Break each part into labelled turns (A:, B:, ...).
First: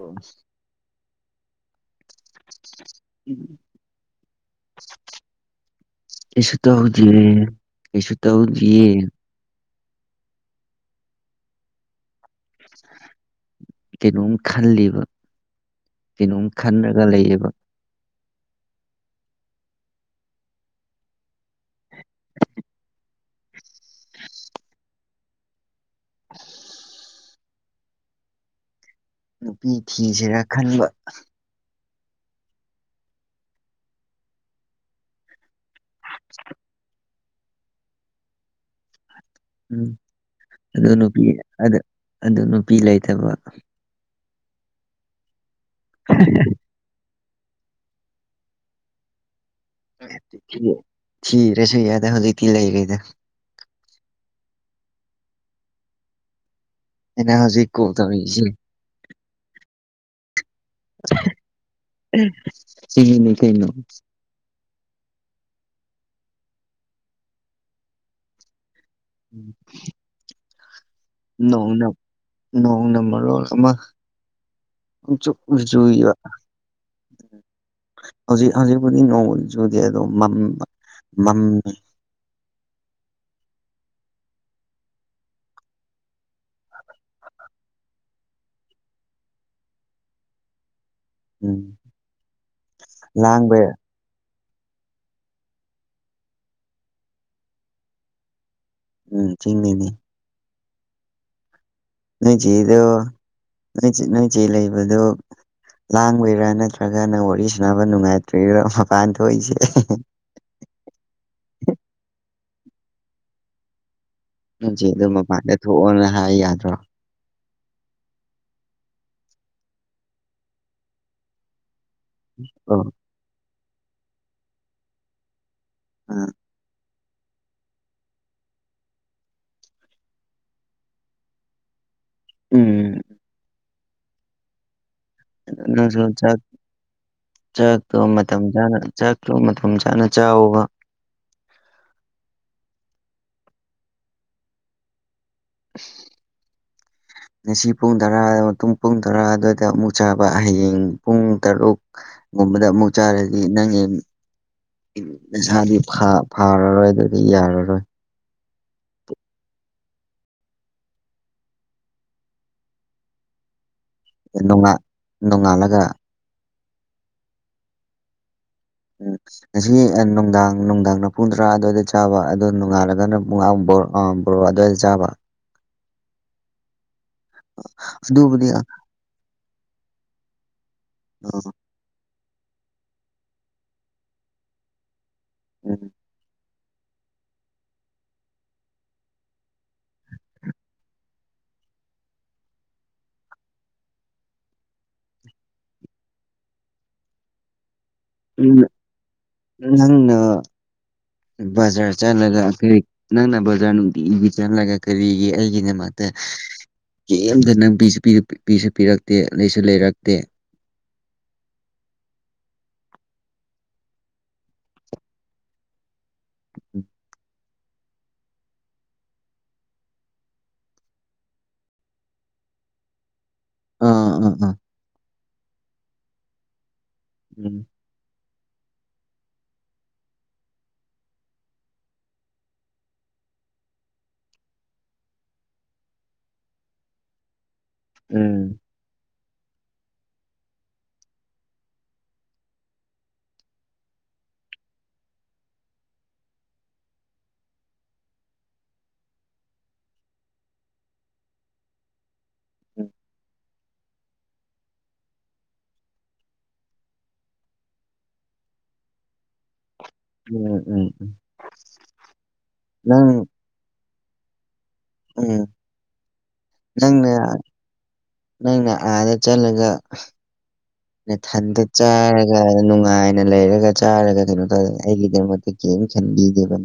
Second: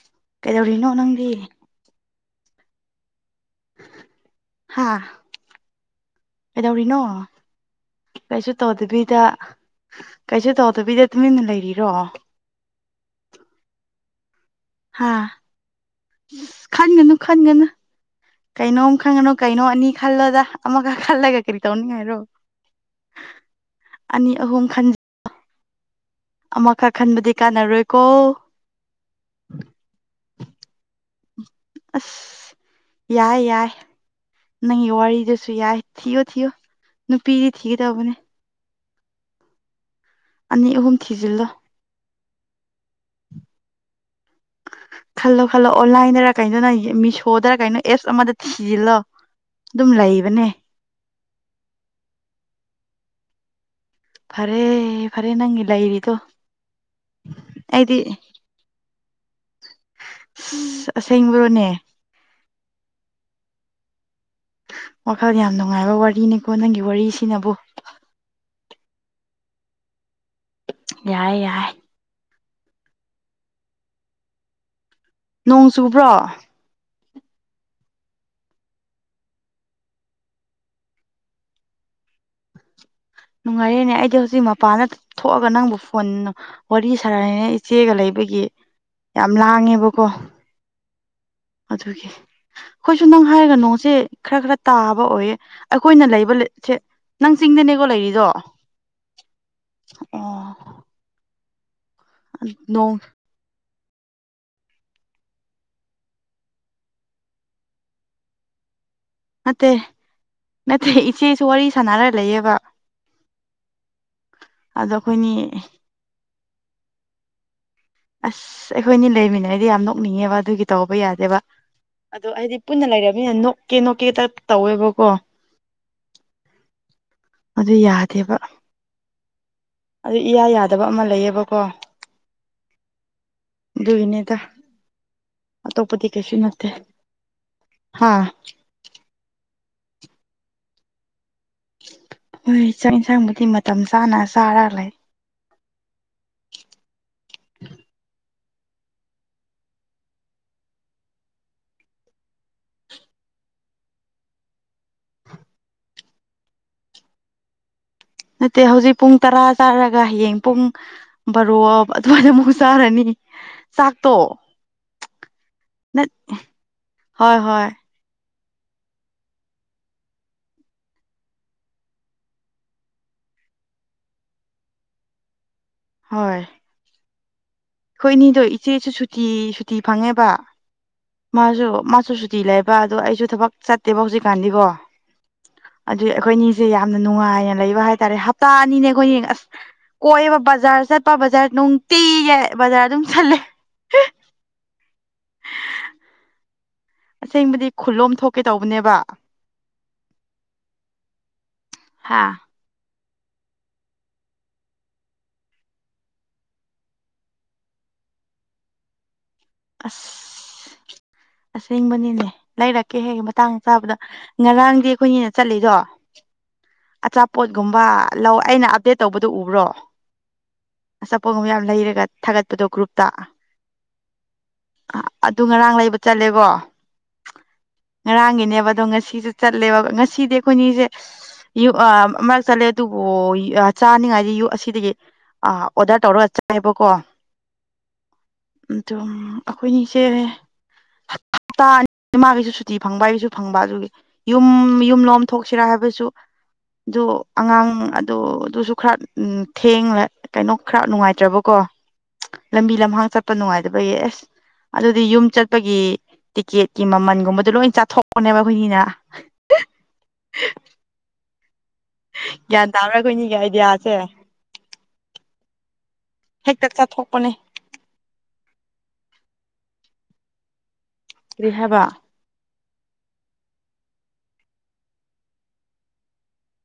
A: ꯑꯣ
B: ꯀꯩꯗꯧꯔꯤꯅꯣ ꯅꯪꯒꯤ
A: ꯎꯝ
B: ꯍꯥ
A: ꯑꯦꯁꯨ
B: ꯀꯩꯗꯧꯔꯤꯅꯣ
A: ꯇꯍꯧꯗꯤꯌꯦ ꯀꯁꯨ
B: ꯀꯩꯁꯨ
A: ꯇꯧꯗꯤꯌꯦ
B: ꯇꯧꯗꯕꯤꯗ ꯀꯩꯁꯨ ꯇꯧꯗꯕꯤꯗ ꯇꯨꯃꯤꯟꯅ ꯂꯩꯔꯤꯔꯣ
A: ꯀꯩꯅꯣꯝ ꯈꯜꯂꯤꯕ
B: ꯑꯁ
A: ꯀꯩꯅꯣꯝ ꯈꯟꯔꯒ
B: ꯈꯟꯒꯅꯨ
A: ꯂꯩꯌꯦꯕ
B: ꯈꯟꯒꯅꯨ ꯀꯩꯅꯣꯝ ꯈꯪꯒꯅꯨ ꯀꯩꯅꯣ ꯑꯅꯤ ꯈꯜꯂ‌ꯣꯗ ꯑꯃꯒ ꯈꯜꯂꯒ ꯀꯔꯤ ꯇꯧꯅꯤꯡꯉꯥꯏꯔꯣ ꯑꯅꯤ ꯑꯍꯨꯝ ꯈꯟ ꯑꯃꯈꯛ ꯈꯟꯕꯗꯤ ꯀꯥꯟꯅꯔꯣꯏꯀꯣ
A: ꯅꯨꯄꯤ ꯊꯤꯁꯤꯔꯥ ꯈꯟꯕ
B: ꯑꯁ ꯌꯥꯏ ꯌꯥꯏ ꯅꯪꯒꯤ ꯋꯥꯔꯤꯗꯨꯁꯨ ꯌꯥꯏ ꯊꯤꯌꯣ ꯊꯤꯌꯣ ꯅꯨꯄꯤꯗꯤ ꯊꯤꯒꯗꯧꯕꯅꯦ
A: ꯎꯝ
B: ꯑꯅꯤ ꯑꯍꯨꯝ
A: ꯑꯗ‌ꯣ ꯅꯨꯄꯤ
B: ꯊꯤꯖꯤꯜꯂꯣ
A: ꯑꯗ ꯑꯗꯨ ꯅꯨꯄꯤ ꯂꯩꯇꯕ
B: ꯈꯜꯂꯣ ꯈꯜꯂꯣ ꯑꯣꯟꯂꯥꯏꯟꯗꯔ ꯀꯩꯅꯣ ꯅꯪ ꯃꯤꯁꯣꯗꯔ ꯀꯩꯅꯣ ꯑꯦꯞꯁ ꯑꯃꯗ ꯊꯤꯖꯤꯜꯂꯣ ꯑꯗꯨꯝ ꯂꯩꯕꯅꯦ
A: ꯊꯤꯗ꯭ꯔꯁꯨ ꯌꯥꯔ‌ꯦ ꯍꯧꯖꯤꯛꯇꯤ ꯂꯩꯔ‌ꯦꯗ
B: ꯐꯔꯦ ꯐꯔꯦ ꯅꯪꯒꯤ ꯂꯩꯔꯤꯗꯣ
A: ꯑꯩꯅ ꯍꯧꯖꯤꯛ ꯀꯣꯜ
B: ꯑꯩꯗꯤ
A: ꯇꯧꯔꯤꯁ‌‌ꯦ
B: ꯑꯁ ꯑꯁꯦꯡꯕꯔꯣꯅꯦ
A: ꯁ‌ꯦꯡꯉꯤꯅꯤ ꯀꯩꯅꯣ
B: ꯋꯥꯈꯜ ꯌꯥꯝ ꯅꯨꯡꯉꯥꯏꯕ ꯋꯥꯔꯤꯅꯤꯀꯣ ꯅꯪꯒꯤ ꯋꯥꯔꯤꯁꯤꯅꯕꯨ
A: ꯎꯝ
B: ꯌꯥꯏ ꯌꯥꯏ
A: ꯅꯣꯡꯅ ꯅꯣꯡꯅ ꯃꯔꯣꯜ ꯑꯃ ꯄꯪꯆꯨꯗ
B: ꯅꯣꯡ
A: ꯆꯨꯏꯕ
B: ꯆꯨꯕ꯭ꯔꯣ
A: ꯍꯧꯖꯤꯛ ꯍꯧꯖꯤꯛꯄꯨꯗꯤ ꯅꯣꯡ ꯆꯨꯗ‌ꯦ ꯑꯗꯣ ꯃꯝꯕ ꯃꯝꯃ‌ꯦ
B: ꯅꯨꯡꯉꯥꯏꯔꯦꯅꯦ ꯑꯩꯗꯤ ꯍꯧꯖꯤꯛ ꯃꯄꯥꯟꯗ ꯊꯣꯛꯑꯒ ꯅꯪꯕꯨ ꯐꯣꯟ ꯋꯥꯔꯤ ꯁꯥꯔꯥꯏꯅ‌ꯦ ꯏꯆꯦꯒ ꯂꯩꯕꯒꯤ ꯌꯥꯝ ꯂꯥꯡꯉꯦꯕꯀꯣ
A: ꯎꯝ
B: ꯑꯗꯨꯒꯤ ꯑꯩꯈꯣꯏꯁꯨ ꯅ‌ꯣꯡ ꯍꯥꯏꯔꯒ
A: ꯂꯥꯡꯕ
B: ꯅꯣꯡꯁꯦ ꯈꯔ ꯈꯔ ꯇꯥꯕ ꯑꯣꯏꯌꯦ ꯑꯩꯈꯣꯏꯅ ꯂꯩꯕ ꯖ‌ꯦ ꯅꯪ ꯆꯤꯡꯗꯅꯦꯀꯣ ꯂꯩꯔꯤꯗꯣ
A: ꯎꯝ ꯆꯤꯡꯅꯤꯅ‌ꯦ ꯅꯣꯏ ꯆꯦꯗꯣ
B: ꯅꯣꯡ
A: ꯅꯣꯏ ꯆꯦ ꯅ‌ꯣꯏ ꯆ‌ꯦ ꯂꯩꯕꯗꯣ ꯂꯥꯡꯕꯩꯔꯥ ꯅꯠꯇ꯭ꯔꯒ ꯅꯪ ꯋꯥꯔꯤ ꯁꯅꯕ ꯅꯨꯡꯉꯥꯏꯇ꯭ꯔꯤꯔ‌ꯣ ꯃꯄꯥꯟ ꯊꯣꯛꯏꯁꯦ
B: ꯅꯠꯇ‌ꯦ ꯏꯆꯦꯁꯨ ꯋꯥꯔꯤ ꯁꯥꯟꯅꯔ ꯂꯩꯌꯦꯕ
A: ꯅꯣꯏ ꯆꯦ
B: ꯑꯗꯣ
A: ꯗ‌ꯣ
B: ꯑꯩꯈꯣꯏꯅꯤ
A: ꯃꯄꯥꯟꯗ ꯊꯣꯛꯑꯣꯅ ꯍꯥꯏ ꯌꯥꯗ꯭ꯔꯣ
B: ꯑꯁ ꯑꯩꯈꯣꯏꯅꯤ ꯂꯩꯃꯤꯟꯅꯔꯗꯤ ꯌꯥꯝ ꯅꯣꯛꯅꯤꯡꯉꯦꯕ ꯑꯗꯨꯒꯤ ꯇꯧꯕ ꯌꯥꯗꯦꯕ ꯑꯗꯣ ꯍꯥꯏꯗꯤ
A: ꯑꯣ
B: ꯄꯨꯟꯅ ꯂꯩꯔ [unintelligible] ꯅꯣꯛꯀꯦ ꯅꯣꯛꯀꯦ ꯇ ꯇꯧꯋꯦꯕꯀꯣ
A: [unintelligible]
B: ꯑꯗꯨ ꯌꯥꯗꯦꯕ ꯑꯗꯨ ꯏꯌꯥ ꯌꯥꯗꯕ ꯑꯃ ꯂꯩꯌꯦꯕꯀꯣ
A: ꯎꯝ
B: ꯑꯗꯨꯒꯦꯅꯦꯗ
A: ꯅꯪꯖꯨ ꯆꯥꯛ ꯆꯥꯛꯇꯣ
B: ꯍꯥ
A: ꯃꯇꯝ ꯆꯥꯅ ꯆꯥꯛꯇ‌ꯣ ꯃꯇꯝ ꯆꯥꯅ ꯆꯥꯎꯋ‌ꯣꯕ
B: ꯍꯣꯏ ꯆꯥꯛ ꯏꯟꯁꯥꯡꯕꯨꯗꯤ ꯃꯇꯝ ꯆꯥꯅ ꯆꯥꯔ ꯂꯩ
A: ꯉꯁꯤ ꯄꯨꯡ ꯇꯔꯥ ꯃꯇꯨꯡ ꯄꯨꯡ ꯇꯔꯥ ꯑꯗꯨꯋꯥꯏꯗ ꯑꯃꯨꯛ ꯆꯥꯕ ꯍꯌꯦꯡ ꯄꯨꯡ ꯇꯔꯨꯛ ꯨꯒꯨꯝꯕꯗ ꯑꯃꯨꯛ ꯆꯥꯔꯗꯤ ꯅꯪ ꯅꯁꯥꯗꯤ ꯐꯥ ꯐꯥꯔꯔꯣꯏ ꯑꯗꯨꯗꯤ ꯌꯥꯔꯔꯣꯏ
B: ꯅꯠꯇꯦ ꯍꯧꯖꯤꯛ ꯄꯨꯡ ꯇꯔꯥ ꯆꯥꯔꯒ ꯍꯌꯦꯡ ꯄꯨꯡ ꯕꯔ‌ꯣ ꯑꯗꯨꯋꯥꯏꯗ ꯑꯃꯨꯛ ꯆꯥꯔꯅꯤ ꯆꯥꯛꯇꯣ
A: ꯅꯣꯡꯉ ꯅꯣꯡꯉꯥꯜꯂꯒ
B: ꯅꯠ ꯍꯣꯏ ꯍꯣꯏ
A: [unintelligible] ꯉꯁꯤ ꯅꯨꯡꯗꯥꯡ ꯅꯨꯡꯗꯥꯡꯅ ꯄꯨꯡ ꯇꯔꯥ ꯑꯗꯨꯋꯥꯏꯗ ꯆꯥꯕ ꯑꯗ‌ꯣ ꯅꯣꯡꯉꯥꯜꯂꯒꯅ ꯄꯨꯡ ꯑꯝ ꯕ ꯕꯔ‌ꯣ ꯑꯗꯨꯋꯥꯏꯗ ꯆꯥꯕ
B: ꯍꯣꯏ ꯑꯩꯈꯣꯏ ꯏꯅꯤꯗꯣ
A: ꯑꯗꯨꯕꯨꯗꯤ ꯑ,
B: ꯏꯆꯦꯁꯨ ꯁꯨꯇꯤ ꯁꯨꯇꯤ ꯐꯪꯉꯦꯕ ꯃꯥꯁꯨ ꯃꯥꯁꯨ ꯨꯁꯨꯇꯤ ꯂꯩꯕ ꯑꯗꯣ ꯑꯩꯁꯨ ꯊꯕꯛ ꯆꯠꯇꯦꯕ ꯍꯧꯖꯤꯛꯀꯥꯟꯗꯤꯕꯣ
A: ꯎꯝ
B: ꯑꯗꯨ ꯑꯩꯈꯣꯏ ꯑꯅꯤꯁꯦ ꯌꯥꯝꯅ ꯅꯨꯡꯉꯥꯏꯅ ꯂꯩꯕ ꯍꯥꯏꯇꯥꯔꯦ ꯍꯞꯇꯥ ꯑꯅꯤꯅꯦ ꯑꯩꯈꯣꯏꯅꯤ ꯑꯁ ꯀꯣꯏꯕ ꯕꯖꯥꯔ ꯆꯠꯄ ꯕꯖꯥꯔ ꯅꯨꯡꯇꯤ ꯌꯥꯏ ꯕꯖꯥꯔ ꯑꯗꯨꯝ ꯆꯠꯂꯦ ꯑꯁꯦꯡꯕꯗꯤ ꯈꯨꯂꯣꯝ
A: ꯅꯪꯅ ꯕꯖꯥꯔ
B: ꯍꯥ
A: ꯆꯠꯂꯒ ꯀꯩ ꯅꯪꯅ ꯕꯖ꯭ꯔꯥ ꯅꯨꯡꯇꯤꯒꯤ ꯆꯥꯠꯂꯒ ꯀꯔꯤꯒꯤ ꯑꯩꯒꯤ ꯗꯃꯛꯇ ꯀꯦꯝꯝꯇ ꯅꯪ ꯄꯤꯁꯨ ꯄꯤꯔꯛꯇꯦ ꯂꯩꯁꯨ ꯂꯩꯔꯛꯇꯦ
B: ꯑꯁ ꯑꯁꯦꯡꯕꯅꯤꯅꯦ ꯂꯩꯔꯛꯀꯦ ꯍꯦꯛ ꯃꯇꯥꯡ ꯆꯥꯕꯗ ꯉꯔꯥꯡꯗꯤ ꯑꯩꯈꯣꯏꯅꯦꯅ ꯆꯠꯂꯤꯗꯣ ꯑꯆꯥ ꯄꯣꯠꯒꯨꯝꯕ ꯂꯧ ꯑꯩꯅ ꯑꯞꯗꯦꯠ ꯇꯧꯕꯗꯨ ꯎꯕ꯭ꯔꯣ ꯑꯆꯥꯄꯣꯠꯒꯨꯝꯕ ꯌꯥꯝ ꯂꯩꯔꯒ ꯊꯥꯒꯠꯄꯗꯣ ꯒ꯭ꯔꯨꯞꯇ
A: ꯎꯝ ꯎꯝ ꯎꯝ
B: ꯑꯗꯨ ꯉꯔꯥꯡ ꯂꯩꯕ ꯆꯠꯂꯦꯕꯣ
A: ꯎꯝ
B: ꯉꯔꯥꯡꯒꯤꯅꯦꯕ ꯑꯗꯣ ꯉꯁꯤꯁꯨ ꯆꯠꯂꯦꯕ ꯉꯁꯤꯗꯤ ꯑꯩꯈꯣꯏꯅꯤꯁꯦ ꯨꯛ ꯃꯔꯛ ꯆꯠꯂꯦ ꯑꯗꯨꯕꯨ ꯆꯥꯅꯤꯡꯉꯥꯏꯗꯤ ꯌꯨꯛ ꯑꯁꯤꯗꯒꯤ ꯑꯥ ꯑꯣꯗꯔ ꯇꯧꯔ ꯆꯥꯢꯕꯀꯣ
A: ꯎꯝ
B: ꯑꯗꯣ ꯑꯩꯈꯣꯏꯅꯤꯁꯦ ꯍꯞꯇꯥ ꯑꯅꯤ ꯃꯥꯒꯤꯁꯨ ꯁꯨꯇꯤ ꯐꯪꯕ ꯑꯩꯒꯤꯁꯨ ꯐꯪꯕ ꯑꯗꯨꯒꯤ ꯌꯨꯝ ꯌꯨꯝ ꯂꯣꯝ ꯊꯣꯛꯁꯤꯔꯥ ꯍꯥꯏꯕꯁꯨ ꯑꯗꯨ ꯑꯉꯥꯡ ꯑꯗꯨ ꯑꯗꯨꯁꯨ ꯈꯔ ꯊꯦꯡꯂꯦ ꯀꯩꯅꯣ ꯈꯔ ꯅꯨꯡꯉꯥꯏꯇ꯭ꯔꯕꯀꯣ ꯂꯝꯕꯤ ꯂꯝꯍꯥꯡ ꯆꯠꯄ ꯅꯨꯡꯉꯥꯏꯇꯕꯒꯤ ꯑꯗꯨꯗꯤ ꯌꯨꯝ ꯆꯠꯄꯒꯤ ꯇꯤꯛꯀꯦꯠꯀꯤ ꯃꯃꯟꯒꯨꯝꯕꯗꯣ ꯂꯣꯏ ꯆꯥꯊꯣꯛꯕꯅꯦꯕ ꯑꯩꯈꯣꯏꯅꯤꯅ
A: ꯎꯝ ꯎꯝ ꯎꯝ
B: ꯒ꯭ꯌꯥꯟ ꯇꯥꯕ꯭ꯔꯥ ꯑꯩꯈꯣꯏꯅꯤꯒꯤ ꯑꯥꯢꯗꯤꯌꯥꯁꯦ
A: ꯎꯝ
B: ꯍꯦꯛꯇ
A: ꯅꯪꯅ
B: ꯆꯥꯊꯣꯛꯄꯅꯦ
A: ꯅꯪꯅ ꯑꯥꯗ ꯆꯠꯂꯒ
B: ꯀꯔꯤ
A: ꯅꯊꯟꯗ
B: ꯍꯥꯏꯕ
A: ꯆꯥꯔ ꯅꯨꯡꯉꯥꯏꯅ ꯂꯩꯔꯒ ꯆꯥꯔꯒ ꯀꯩꯅꯣ ꯇꯧꯔꯦ ꯑꯩꯒꯤꯗꯃꯛꯇ ꯀꯔꯤ ꯈꯟꯕꯤꯗꯦꯕ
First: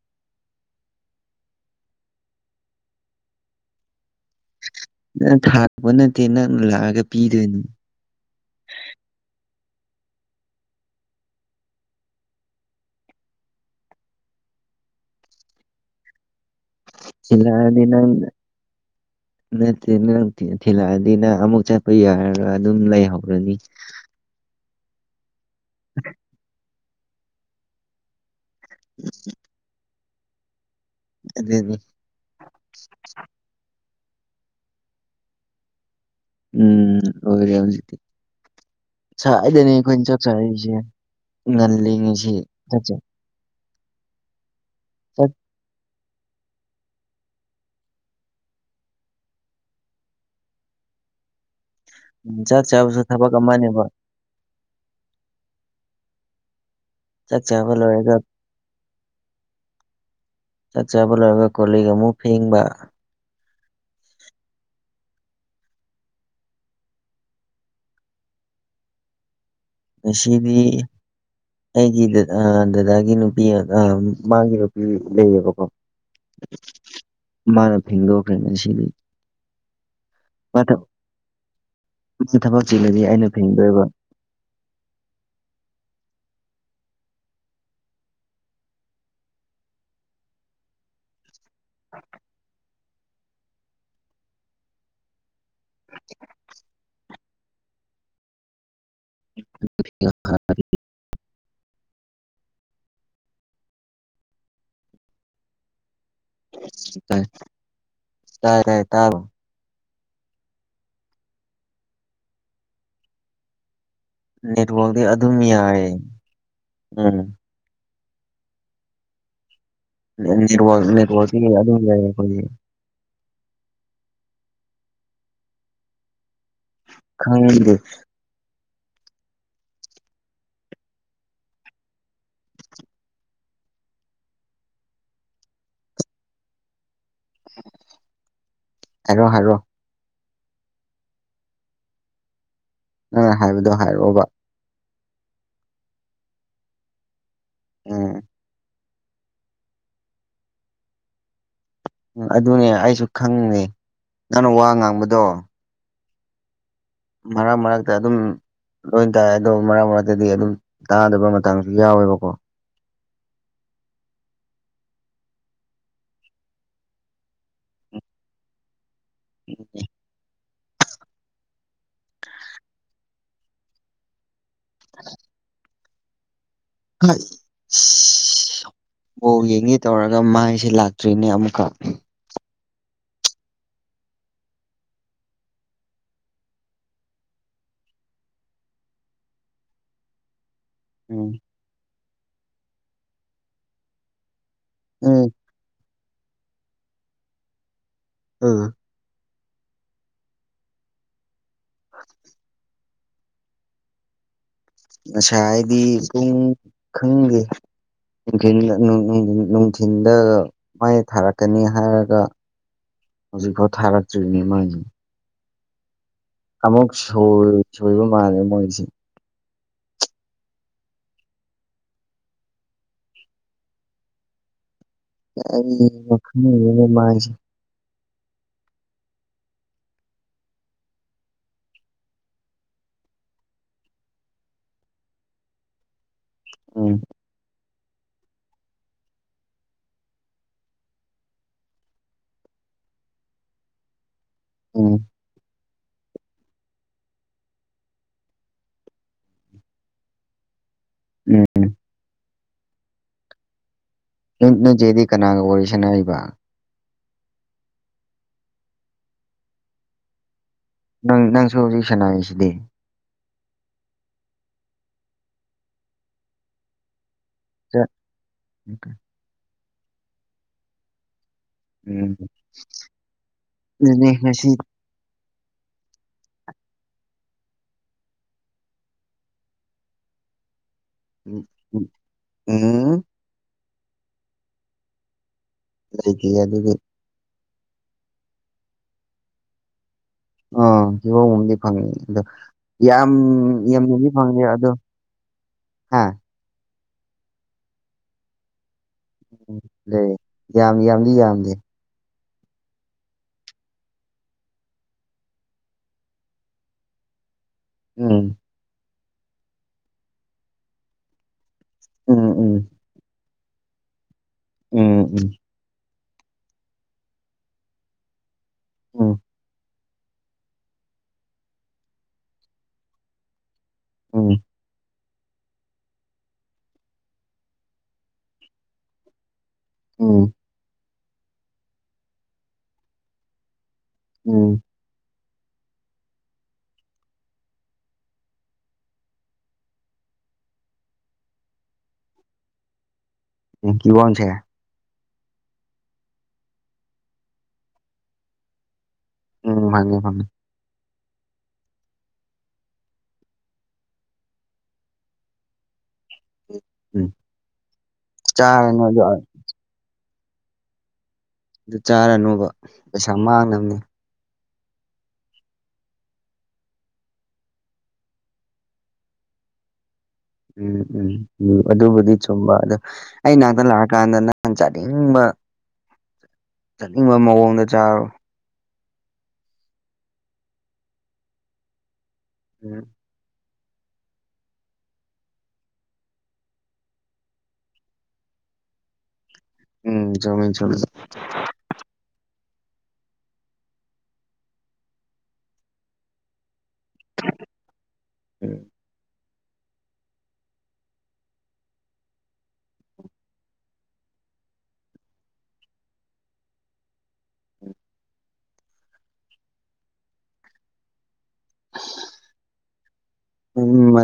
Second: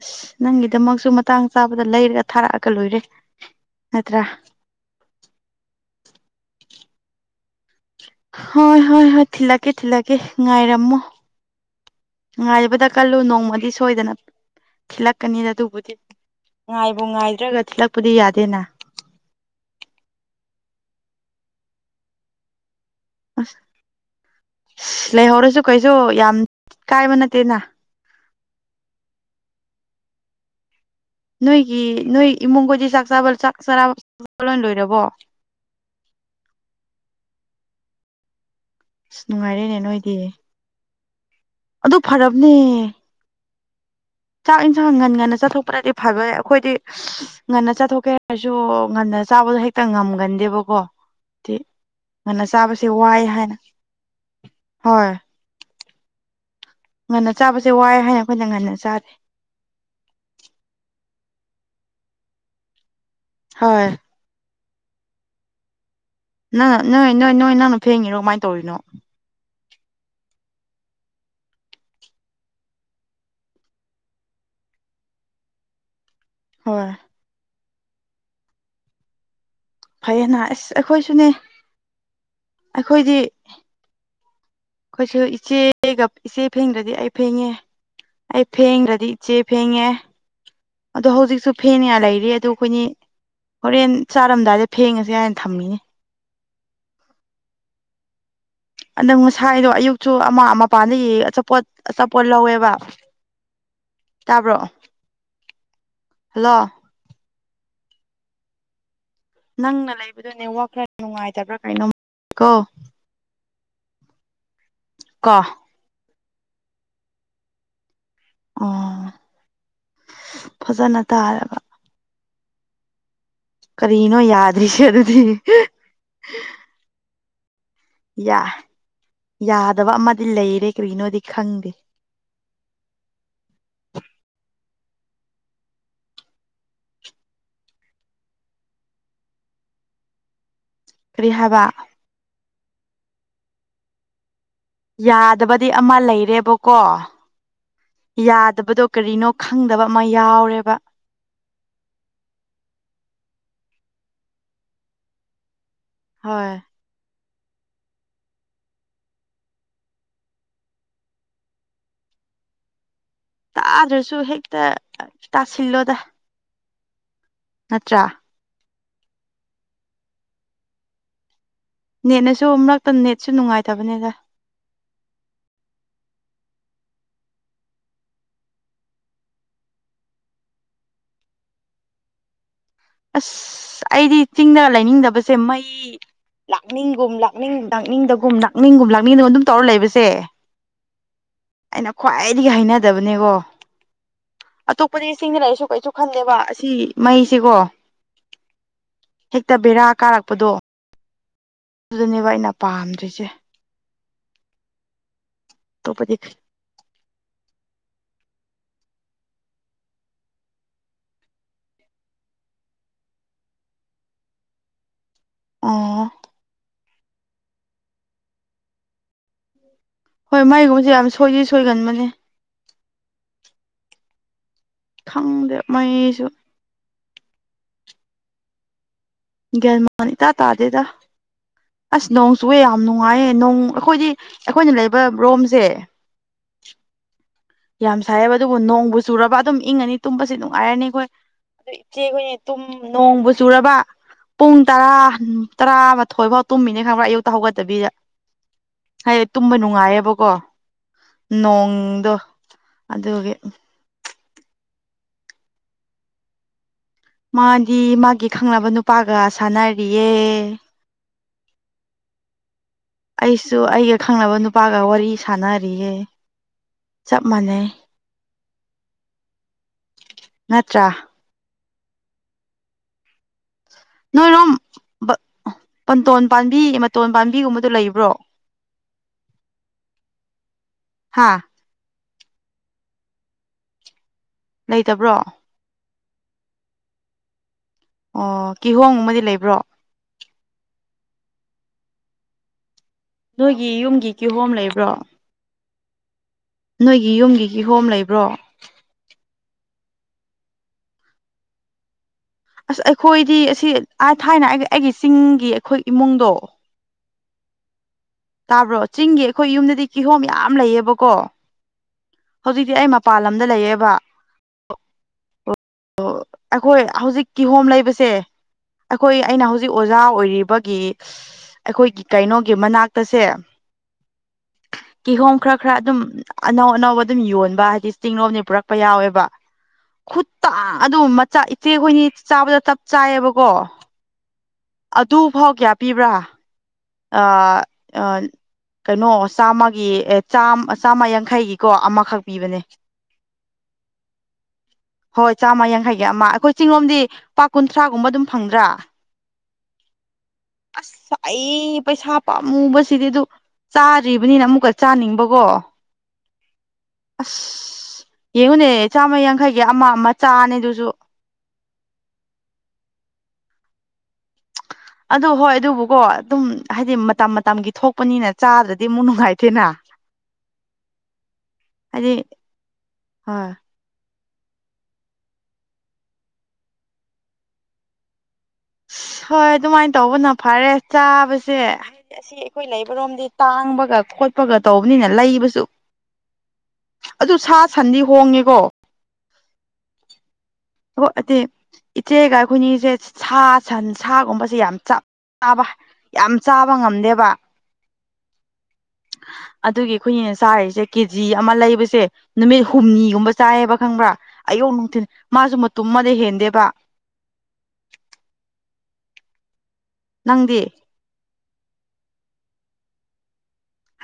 B: ꯑꯁ ꯅꯪꯒꯤꯗꯃꯛꯁꯨ ꯃꯇꯥꯡ ꯆꯥꯕꯗ ꯂꯩꯔꯒ ꯊꯥꯔꯛꯑꯒ ꯂꯣꯏꯔꯦ ꯅꯠꯇ꯭ꯔꯥ
A: ꯅꯪ ꯊꯥꯔꯛꯄ ꯅꯠꯇꯦ ꯅꯪ ꯂꯥꯛꯑꯒ ꯄꯤꯗꯣꯏꯅꯤ
B: ꯍꯣꯏ ꯍꯣꯏ ꯍꯣꯏ ꯊꯤꯂꯛꯀꯦ ꯊꯤꯂꯛꯀꯦ ꯉꯥꯏꯔꯝꯃꯣ ꯅꯨꯡꯉꯥꯏꯕꯗ ꯀꯜꯂꯨ ꯅꯣꯡꯃꯗꯤ ꯁꯣꯏꯗꯅ ꯊꯤꯜꯂꯛꯀꯅꯤꯗ ꯑꯗꯨꯕꯨꯗꯤ ꯉꯥꯏꯕꯨ ꯉꯥꯏꯗ꯭ꯔꯒ
A: ꯊꯤꯜꯂꯛꯑꯗꯤ
B: ꯊꯤꯜꯂꯛꯄꯗꯤ
A: ꯅꯪ
B: ꯌꯥꯗꯦꯅ
A: ꯅꯠꯇꯦ ꯅꯠꯇꯦ ꯊꯤꯜꯂꯛꯑꯗꯤ ꯅꯪ ꯑꯃꯨꯛ ꯆꯠꯄ ꯌꯥꯔꯒ ꯑꯗꯨꯝ ꯂꯩꯍꯧ
B: ꯑꯁ ꯑꯁ ꯂꯩꯍꯧꯔꯁꯨ ꯀꯩꯁꯨ ꯌꯥꯝ ꯀꯥꯏꯕ ꯅꯠꯇꯦꯅ
A: ꯎ [inaudible] ꯑꯗꯨꯅꯤ
B: ꯅꯣꯏꯒꯤ ꯅꯣꯏ ꯏꯃꯨꯡꯒꯗꯤ ꯆꯥꯛ ꯆꯥꯛ ꯆꯥꯔꯥ ꯂꯣꯏ ꯂꯣꯏꯔꯕꯣ
A: ꯎꯝ ꯂꯣꯏꯔꯦ ꯍꯧꯖꯤꯛꯇꯤ
B: ꯑꯁ
A: ꯉꯁꯥꯢꯗꯅꯦ
B: ꯅꯨꯡꯉꯥꯏꯔꯦꯅꯦ
A: ꯑꯩꯈꯣꯏꯅ
B: ꯅꯣꯏꯗꯤ
A: ꯆꯥꯛ ꯆꯥꯔꯤꯁꯦ
B: ꯑꯗꯨ ꯐꯔꯕꯅꯦ ꯆꯥꯛ ꯏꯟꯁꯥꯡ ꯉꯟ
A: ꯆꯥꯛ
B: ꯉꯟꯅ ꯆꯠꯊꯣꯛꯄꯅꯗꯤ ꯐꯕꯅꯦ ꯑꯩꯈꯣꯏꯗꯤ ꯉꯟꯅ ꯆꯥꯊꯣꯛꯀꯦ ꯍꯥꯏꯔꯁꯨ ꯉꯟꯅ ꯆꯥꯕꯗꯣ ꯍꯦꯛꯇ ꯉꯝꯒꯟꯗꯦꯕꯀꯣ ꯉꯟꯅ
A: ꯆꯥꯛ
B: ꯆꯥꯕꯁꯦ
A: ꯆꯥꯕꯁꯨ
B: ꯋꯥꯏ
A: ꯊꯕꯛ
B: ꯍꯥꯏ
A: ꯑꯃꯅꯦꯕ
B: ꯍꯣꯏ ꯉꯟꯅ
A: ꯆꯥꯛ
B: ꯆꯥꯕꯁꯦ
A: ꯆꯥꯕ
B: ꯋꯥꯏ
A: ꯂꯣꯏꯔꯒ
B: ꯍꯥꯏꯅ ꯑꯩꯈꯣꯏꯗꯤ ꯉꯟꯅ ꯆꯥꯗꯦ
A: ꯆꯥꯛ ꯆꯥꯕ ꯂꯣꯏꯔꯒ ꯀꯣꯂꯤꯛ ꯑꯃꯨꯛ ꯐꯦꯡꯕ
B: ꯍꯣꯏ ꯅꯪ ꯅꯣꯏ ꯅꯣꯏ ꯅꯣꯏ ꯅꯪꯅ ꯐꯦꯡꯉꯤꯔꯣ ꯀꯃꯥꯏꯅ ꯇꯧꯔꯤꯅꯣ
A: ꯃꯁꯤꯁꯤꯕꯤ ꯑꯩꯒꯤ ꯗꯗꯥꯒꯤ ꯅꯨꯄꯤ ꯃꯥꯒꯤ ꯅꯨꯄꯤ ꯂꯩꯌꯦꯕꯀꯣ
B: ꯍꯣꯏ
A: ꯃꯥꯅ ꯐꯒ ꯀ꯭ꯔꯦꯁꯤꯔꯤ
B: ꯐꯩꯌꯦꯅ ꯑꯁ ꯑꯩꯈꯣꯏꯁꯨꯅꯦ
A: ꯊꯕꯛ ꯆꯤꯂꯗꯤ
B: ꯑꯩꯈꯣꯏꯗꯤ
A: ꯑꯩꯅ ꯐꯦꯡꯗꯣꯏꯕ
B: ꯑꯩꯈꯣꯏꯁꯨ ꯏꯆꯦꯒ ꯏꯆꯦ ꯐꯦꯡꯗ꯭ꯔꯗꯤ ꯑꯩ ꯐꯦꯡꯉꯦ ꯑꯩ ꯐꯦꯡꯈ꯭ꯔꯗꯤ ꯏꯆꯦ ꯐꯦꯡꯉꯦ ꯑꯗꯣ ꯍꯧꯖꯤꯛꯁꯨ ꯐꯦꯡꯒ ꯂꯩꯔꯤ ꯑꯗꯨ ꯑꯩꯈꯣꯏꯅꯤ ꯍꯣꯔꯦꯟ ꯆꯥꯔꯝꯗꯥꯏꯗ ꯐꯦꯡꯉꯁꯦ ꯀꯥꯏꯅ ꯊꯝꯃꯤꯅꯤ
A: [inaudible]
B: ꯅꯟꯗꯪ ꯉꯁꯥꯏꯗꯣ ꯑꯌꯨꯛꯁꯨ ꯑꯃ ꯃꯄꯥꯟꯗꯒꯤ ꯑꯆꯥꯄꯣꯠ ꯑꯆꯥꯄꯣꯠ ꯂꯧꯋꯦꯕ ꯇꯥꯕ꯭ꯔꯣ ꯍꯜꯂꯣ
A: ꯇꯥꯏ ꯇꯥꯏ ꯇꯥꯕ
B: ꯅꯪꯅ ꯂꯩꯕꯗꯨꯅꯦ ꯋꯥ ꯈꯔ ꯅꯨꯡꯉꯥꯏꯇꯕ꯭ꯔꯥ ꯀꯩꯅꯣ ꯀꯣ
A: ꯅꯦꯠꯋꯥꯛꯗꯤ ꯑꯗꯨꯝ
B: ꯀꯣ
A: ꯌꯥꯏ ꯎꯝ
B: ꯑꯣ
A: ꯅꯤ
B: ꯐꯖꯅ ꯇꯥꯔꯕ
A: ꯑꯗꯨꯝ ꯂꯩꯏꯌꯦ ꯑꯩꯈꯣꯏꯒꯤ
B: ꯀꯔꯤꯅꯣ ꯌꯥꯗ꯭ꯔꯤꯁꯦ ꯑꯗꯨꯗꯤ
A: ꯈꯪꯗꯦ
B: ꯌꯥ ꯌꯥꯗꯕ ꯑꯃꯗꯤ ꯂꯩꯔꯦ ꯀꯔꯤꯅꯣꯗꯤ ꯈꯪꯗꯦ
A: ꯑꯦꯔꯣ ꯍꯥꯏꯔꯣ
B: ꯔꯤꯍꯕ
A: ꯪ ꯍꯥꯏꯕꯗꯣ ꯍꯥꯏꯔꯛꯑꯣꯕ
B: ꯌꯥꯗꯕꯗꯤ ꯑꯃ ꯂꯩꯔꯦꯕꯀꯣ
A: ꯎꯝ
B: ꯌꯥꯗꯕꯗꯣ ꯀꯔꯤꯅꯣ ꯈꯪꯗꯕ ꯑꯃ ꯌꯥꯎꯔꯦꯕ
A: ꯎꯝ ꯑꯗꯨꯅꯦ ꯑꯩꯁꯨ ꯈꯪꯅꯤ ꯅꯪꯅ ꯋꯥ ꯉꯥꯡꯕꯗꯣ
B: ꯍꯣꯏ
A: ꯃꯔꯛ ꯃꯔꯛꯇ ꯑꯗꯨꯝ ꯂꯣꯏ ꯇꯥꯏ ꯑꯗꯣ ꯃꯔꯛ ꯃꯔꯛꯇꯗꯤ ꯑꯗꯨꯝ ꯇꯥꯗꯕ ꯃꯇꯥꯡꯁꯨ ꯌꯥꯎꯋꯦꯕꯀꯣ
B: ꯇꯥꯗ꯭ꯔꯁꯨ ꯍꯦꯛꯇ ꯇꯥꯁꯤꯜꯂꯣꯗ ꯅꯠꯇ꯭ꯔ
A: ꯎꯝ
B: ꯅꯦꯠꯅꯁꯨ ꯑꯃꯛꯇ ꯅꯦꯠꯁꯨ ꯅꯨꯡꯉꯥꯏꯇꯕꯅꯤꯗ
A: ꯑ ꯑ ꯕꯣꯜ ꯌꯦꯡꯒꯦ ꯇꯧꯔꯒ ꯃꯥꯏꯁꯦ ꯂꯥꯛꯇ꯭ꯔꯤꯅꯦ ꯑꯃꯨꯛꯀ
B: ꯑꯁ ꯑꯩꯗꯤ ꯆꯤꯡꯗ ꯂꯩꯅꯤꯡꯗꯕꯁꯦ ꯃꯩ ꯂꯥꯛꯅꯤꯡꯒꯨꯝ ꯂꯥꯛꯅꯤꯡ ꯂꯥꯛꯅꯤꯡꯗꯒꯨꯝ ꯂꯥꯛꯅꯤꯡꯒꯨꯝ ꯂꯥꯛꯅꯤꯡꯗꯒꯨꯝ ꯑꯗꯨꯝ ꯇꯧꯔ ꯂꯩꯕꯁꯦ
A: ꯑ
B: ꯑꯩꯅ ꯈ꯭ꯋꯥꯏꯗꯒꯤ ꯍꯩꯅꯗꯕꯅꯦꯀꯣ ꯑꯇꯣꯞꯄꯗꯤ
A: ꯎꯝ
B: ꯏꯁꯤꯡꯗ ꯂꯔꯤꯁꯨ ꯀꯩꯁꯨ ꯋꯥꯈꯜꯅꯦꯦꯕ ꯑꯁꯤ ꯃꯩꯁꯤꯀꯣ
A: ꯑꯥ
B: ꯍꯦꯛꯇ ꯕꯦꯔꯥ ꯀꯥꯔꯛꯄꯗꯣ ꯑꯗꯨꯗꯅꯦꯕ ꯑꯩꯅ ꯄꯥꯝꯗ꯭ꯔꯤꯁꯦ
A: ꯑꯁꯥ ꯍꯥꯏꯗꯤ
B: ꯑꯇꯣꯞꯄꯗꯤ
A: ꯄꯨꯡ ꯈꯪꯗꯦ ꯅꯨꯡꯊꯜ ꯅꯨꯡꯊꯤꯤꯟꯗ ꯃꯥꯏ ꯊꯥꯔꯛꯀꯅꯤ ꯍꯥꯏꯔꯒ ꯍꯧꯖꯤꯛꯐꯥꯎ ꯊꯥꯔꯛꯇ꯭ꯔꯤꯅꯤ ꯃꯣꯏꯅꯤ
B: ꯑꯥ
A: ꯑꯃꯨꯛ ꯁꯣꯏꯕ ꯃꯥꯜꯂꯦ ꯃꯣꯏꯁꯦ
B: ꯍꯣꯏ ꯃꯥꯏꯒꯨꯝꯕꯁꯦ ꯌꯥꯝ ꯁꯣꯏꯗꯤ ꯁꯣꯏꯒꯟꯕꯅꯦ ꯈꯪꯗꯦ
A: ꯑꯩ
B: ꯃꯩꯁꯨ
A: ꯃꯈꯜꯅꯦ ꯃꯥꯡꯁꯤꯦ
B: ꯒꯔꯃꯅꯤ ꯇ ꯇꯥꯖꯦꯗ ꯑꯁ ꯅꯣꯡ ꯆꯨꯑꯦ ꯌꯥꯝ ꯅꯨꯡꯉꯥꯏꯌꯦ ꯅꯣꯡ ꯑꯩꯈꯣꯏꯗꯤ ꯑꯩꯈꯣꯏꯅ ꯂꯩꯕ ꯔꯣꯝꯁꯦ
A: ꯎꯝ
B: ꯌꯥꯝ ꯁꯥꯏꯑꯕ ꯑꯗꯨꯕꯨ ꯅꯣꯡꯕꯨ ꯆꯨꯔꯕ ꯑꯗꯨꯝ ꯏꯪꯉꯅꯤ ꯇꯨꯝꯕꯁꯤ ꯅꯨꯡꯉꯥꯏꯔꯅꯤ ꯑꯩꯈꯣꯏ ꯑꯗꯨ ꯏꯆꯦ ꯑꯩꯈꯣꯏꯅꯦ ꯇꯨꯝ ꯅꯣꯡꯕꯨ ꯆꯨꯔꯕ ꯄꯨꯡ ꯇꯔꯥ
A: ꯎꯝ
B: ꯇꯔꯥꯃꯊꯣꯏꯐꯥꯎ ꯇꯨꯝꯃꯤꯅꯦ ꯈꯪꯕ꯭ꯔꯥ ꯑꯌꯨꯛꯇ ꯍꯧꯒꯠꯇꯕꯤꯗ ꯍꯥꯏꯗꯤ ꯇꯨꯝꯕ ꯅꯨꯡꯉꯥꯏꯌꯦꯕꯀꯣ
A: ꯎꯝ
B: ꯅꯣꯡꯗꯣ ꯑꯗꯨꯒꯤ
A: ꯅꯆꯦꯗꯤ ꯀꯅꯥꯒ ꯋꯥꯔꯤ ꯁꯥꯟꯅꯏꯕ
B: ꯃꯥꯗꯤ ꯃꯥꯒꯤ ꯈꯪꯅꯕ ꯅꯨꯄꯥꯒ ꯁꯥꯟꯅꯔꯤꯌꯦ
A: ꯅꯪ ꯅꯪꯁꯨ ꯍꯧꯖꯤꯛ ꯁꯅꯥꯁꯤꯗꯤ
B: ꯑꯩꯁꯨ ꯑꯩꯒ ꯈꯪꯅꯕ ꯅꯨꯄꯥꯒ ꯋꯥꯔꯤ ꯁꯥꯟꯅꯔꯤꯌꯦ ꯆꯞ ꯃꯥꯟꯅꯩ
A: ꯆ ꯎꯝ
B: ꯅꯠꯇ꯭ꯔ
A: ꯎꯝ
B: ꯅꯣꯏꯔꯣꯝ
A: ꯎ
B: ꯄꯟꯇꯣꯟ ꯄꯥꯝꯕꯤ ꯃꯇꯣꯟ ꯄꯥꯝꯕꯤꯒꯨꯝꯕꯗꯣ ꯂꯩꯕ꯭ꯔꯣ [inaudible] [inaudible] [inaudible] ꯍꯥ
A: ꯎꯝ ꯑ
B: ꯂꯩꯇꯕ꯭ꯔꯣ
A: ꯂꯩꯗꯤ ꯑꯗꯨꯗꯤ
B: ꯑꯣ ꯀꯤꯍꯣ ꯑꯃꯗꯤꯗꯤ ꯂꯩꯕ꯭ꯔꯣ
A: ꯑ ꯏꯕ ꯎꯗꯤ ꯐꯪꯉꯤꯗ ꯌꯥꯝ
B: ꯅꯣꯏꯒꯤ
A: ꯌꯥꯝ ꯌꯗꯤ
B: ꯌꯨꯝꯒꯤ
A: ꯐꯪꯉꯦ
B: ꯀꯤꯍꯣꯝ
A: ꯑꯗꯣ
B: ꯂꯩꯕ꯭ꯔꯣ
A: ꯍꯥ
B: ꯅꯣꯏꯒꯤ ꯌꯨꯝꯒꯤꯒꯤ ꯍꯣꯝ ꯂꯩꯕ꯭ꯔꯣ
A: ꯎ ꯂꯩ ꯌꯥꯝ ꯌꯥꯝꯗꯤ ꯌꯥꯝꯗꯤꯦ
B: ꯑꯁ ꯑꯩꯈꯣꯏꯗꯤ ꯑꯁꯤ ꯑ ꯊꯥꯏꯅ ꯑꯩ ꯑꯩꯒꯤ ꯆꯤꯡꯒꯤ ꯑꯩꯈꯣꯏ ꯏꯃꯨꯡꯗꯣ
A: ꯎꯝ
B: ꯇꯥꯕ꯭ꯔꯣ ꯆꯤꯡꯒꯤ ꯑꯩꯈꯣꯏ ꯌꯨꯝꯗꯗꯤ ꯀꯤꯍꯣꯝ ꯌꯥꯝ ꯂꯩꯌꯦꯕꯀꯣ
A: ꯎꯝ ꯎꯝ
B: ꯍꯧꯖꯤꯛꯇꯤ ꯑꯩ ꯃ ꯄꯥꯟ ꯂꯝꯗ ꯂꯩꯌꯦꯦꯕ
A: ꯎꯝ ꯎꯝ
B: ꯑꯣ ꯑꯩꯈꯣꯏ ꯍꯧꯖꯤꯛ ꯀꯤꯍꯣꯝ ꯂꯩꯕꯁꯦ
A: ꯎꯝ
B: ꯑꯩꯈꯣꯏ ꯑꯩꯅ ꯍꯧꯖꯤꯛ ꯑꯣꯖꯥ ꯑꯣꯏꯔꯤꯕꯒꯤ ꯑꯩꯈꯣꯏꯒꯤ ꯀꯩꯅꯣꯒꯤ ꯃꯅꯥꯛꯇꯁꯦ
A: ꯎꯝ
B: ꯀꯤꯍꯣꯝ ꯈꯔ ꯈꯔ ꯑꯗꯨꯝ ꯑꯅꯧ ꯑꯅꯧꯕ ꯑꯗꯨꯝ ꯌꯣꯟꯕ ꯍꯥꯏꯗꯤ ꯆꯤꯂꯣꯝꯅꯤ ꯄꯨꯔꯛꯄ ꯌꯥꯎꯋꯦꯕ
A: ꯎꯝ
B: ꯈꯨꯠꯇ ꯑꯗꯨꯝ ꯃꯆꯥ ꯏꯆꯦ ꯍꯣꯏꯅꯤ ꯆꯥꯕꯗ ꯆꯞ ꯆꯥꯏꯌꯦꯕꯀꯣ
A: ꯑꯣꯝ
B: ꯑꯗꯨꯐꯥꯎ ꯀꯌꯥ ꯄꯤꯕ꯭ꯔꯥ ꯑ ꯑ ꯀꯩꯅꯣ ꯆꯥꯝꯃꯒꯤ ꯑꯦ ꯆꯥ ꯆꯥꯝꯃ ꯌꯥꯡꯈꯩꯒꯤꯀꯣ ꯑꯃꯈꯛ ꯄꯤꯕꯅꯦ
A: ꯀ ꯀꯣꯁꯦ
B: ꯍꯣꯏ ꯆꯥꯝꯃ ꯌꯥꯡꯈꯩꯒꯤ ꯑꯃ ꯑꯩꯈꯣꯏ ꯆꯤꯡꯂꯣꯝꯗꯤ ꯄꯥ ꯀꯨꯟꯊ꯭ꯔꯥꯒꯨꯝꯕ ꯑꯗꯨꯝ ꯐꯪꯗ꯭ꯔꯥ
A: ꯎꯝ ꯍ ꯍ
B: ꯑ ꯑꯩ ꯑꯩ ꯄꯩꯁꯥ ꯄꯥꯝꯃꯨꯕꯁꯤꯗꯤ ꯑꯗꯨ ꯆꯥꯗ꯭ꯔꯤꯕꯅꯤꯅ ꯑꯃꯨꯛꯀ ꯆꯥꯅꯤꯡꯕꯀꯣ
A: ꯎꯝ
B: ꯑꯁ ꯌꯦꯡꯉꯨꯅꯦ
A: ꯆꯥꯔꯅꯨ ꯑꯗꯨ
B: ꯆꯥꯝꯃ ꯌꯥꯡꯈꯩꯒꯤ ꯑꯃ ꯑꯃ ꯆꯥꯅꯦ ꯑꯗꯨꯁꯨ
A: ꯑꯗꯨ ꯆꯥꯔꯅꯨꯕ ꯄꯩꯁꯥ ꯃꯥꯡꯅꯕꯅꯦ
B: ꯑꯗꯨ ꯍꯣꯏ ꯑꯗꯨꯕꯨꯀꯣ ꯑꯗꯨꯝ ꯍꯥꯏꯗꯤ ꯃꯇꯝ ꯃꯇꯝꯒꯤ ꯊꯣꯛꯄꯅꯤꯅ ꯆꯥꯕꯗꯗꯤ ꯑꯃꯨꯛ ꯅꯨꯡꯉꯥꯏꯇꯦꯅ
A: ꯎꯝ ꯎꯝ ꯎꯝ ꯑꯗꯨꯕꯨꯗꯤ
B: ꯍꯥꯏꯗꯤ
A: ꯆꯨꯝꯕ ꯑꯗꯨ ꯑꯩ
B: ꯍꯣꯏ
A: ꯉꯅꯥꯛꯇ ꯂꯥꯛꯑꯀꯥꯟꯗꯅ ꯆꯟꯖꯅꯤꯡꯕ ꯆꯠꯅꯤꯡꯕ ꯃꯑꯣꯡꯗ ꯆꯥꯔꯣ
B: ꯑꯁ ꯍꯣꯏ ꯑꯗꯨꯃꯥꯏꯅ ꯇꯧꯕꯅ ꯐꯔꯦ ꯆꯥꯕꯁꯦ ꯍꯥꯏꯗꯤ ꯑꯁꯤ ꯑꯩꯈꯣꯏ
A: ꯎꯝ
B: ꯂꯩꯕꯔꯣꯝꯗꯤ ꯇꯥꯡꯕꯒ ꯈꯣꯠꯄꯒ ꯇꯧꯕꯅꯤꯅ ꯂꯩꯕꯁꯨ ꯑꯗꯨ ꯁꯥ ꯁꯟꯗꯤ ꯍꯣꯡꯉꯦꯀꯣ
A: ꯎꯝ ꯃꯤ ꯆ
B: ꯍ ꯍꯥꯏꯗꯤ ꯏꯆꯦꯒ ꯑꯩꯈꯣꯏꯅꯤꯁꯦ ꯁꯥ ꯁꯟ ꯁꯥꯒꯨꯝꯕꯁꯦ ꯌꯥꯝ ꯆꯞ ꯆꯥꯕ ꯌꯥꯝ ꯆꯥꯕ ꯉꯝꯗꯦꯕ ꯑꯗꯨꯒꯤ ꯑꯩꯈꯣꯏꯒꯤꯅ ꯆꯥꯔꯤꯁꯦ ꯀꯦꯖꯤ ꯑꯃ ꯂꯩꯕꯁꯦ ꯅꯨꯃꯤꯠ ꯍꯨꯝꯅꯤꯒꯨꯝꯕ ꯆꯥꯏꯌꯦꯕ ꯈꯪꯕ꯭ꯔꯥ ꯑꯌꯨꯛ ꯅꯨꯡꯊꯤꯤꯟ ꯃꯥꯁꯨ ꯃꯇꯨꯝꯃꯗ ꯍꯦꯟꯗꯦꯕ ꯅꯪꯗꯤ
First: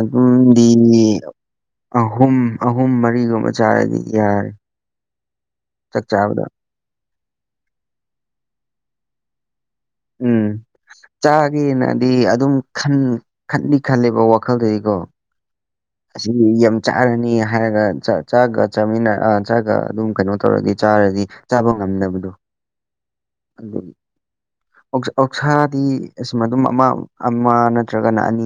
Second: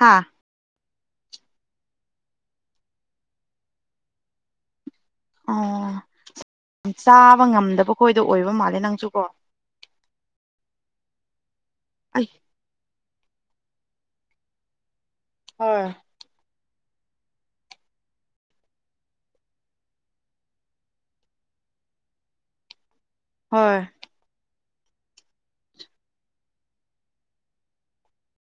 B: ꯍꯥ
A: ꯎ ꯑꯍꯨꯝ ꯑꯍꯨꯝ ꯃꯔꯤꯒꯨꯝꯕ ꯆꯥꯔꯗꯤ ꯌꯥꯔꯦ
B: ꯑꯣ
A: ꯆꯥꯛ ꯆꯥꯕꯗ
B: ꯆꯥꯕ ꯉꯝꯗꯕꯈꯣꯏꯗ ꯑꯣꯏꯕ ꯃꯥꯜꯂꯦ ꯅꯪꯁꯨ ꯀꯣ
A: ꯎꯝ ꯆꯥꯒꯦꯅꯗꯤ
B: ꯑꯩ
A: ꯑꯗꯨꯝ ꯈꯟ ꯈꯜꯂꯤ ꯈꯜꯂꯤꯕ ꯋꯥꯈꯜꯗꯗꯤꯀꯣ
B: ꯍꯣꯏ
A: ꯑꯁꯤ ꯌꯥꯝ ꯆꯥꯔꯅꯤ ꯍꯥꯏꯔꯒ ꯆꯥꯛꯒ ꯆꯥꯃꯤꯟꯅꯔ ꯆꯥꯒ ꯑꯗꯨꯝ ꯀꯩꯅꯣ ꯇꯧꯔꯗꯤ ꯆꯥꯔꯗꯤ ꯆꯥꯕ ꯉꯝꯗꯦꯕꯗꯨ
B: ꯍꯣꯏ
A: ꯑꯗꯨꯗ ꯑꯣꯛꯁꯥꯗꯤ ꯑꯁꯤꯁꯃ ꯑꯗꯨꯝ ꯑꯃ ꯑꯃ ꯅꯠꯇ꯭ꯔꯒꯅ ꯑꯅꯤ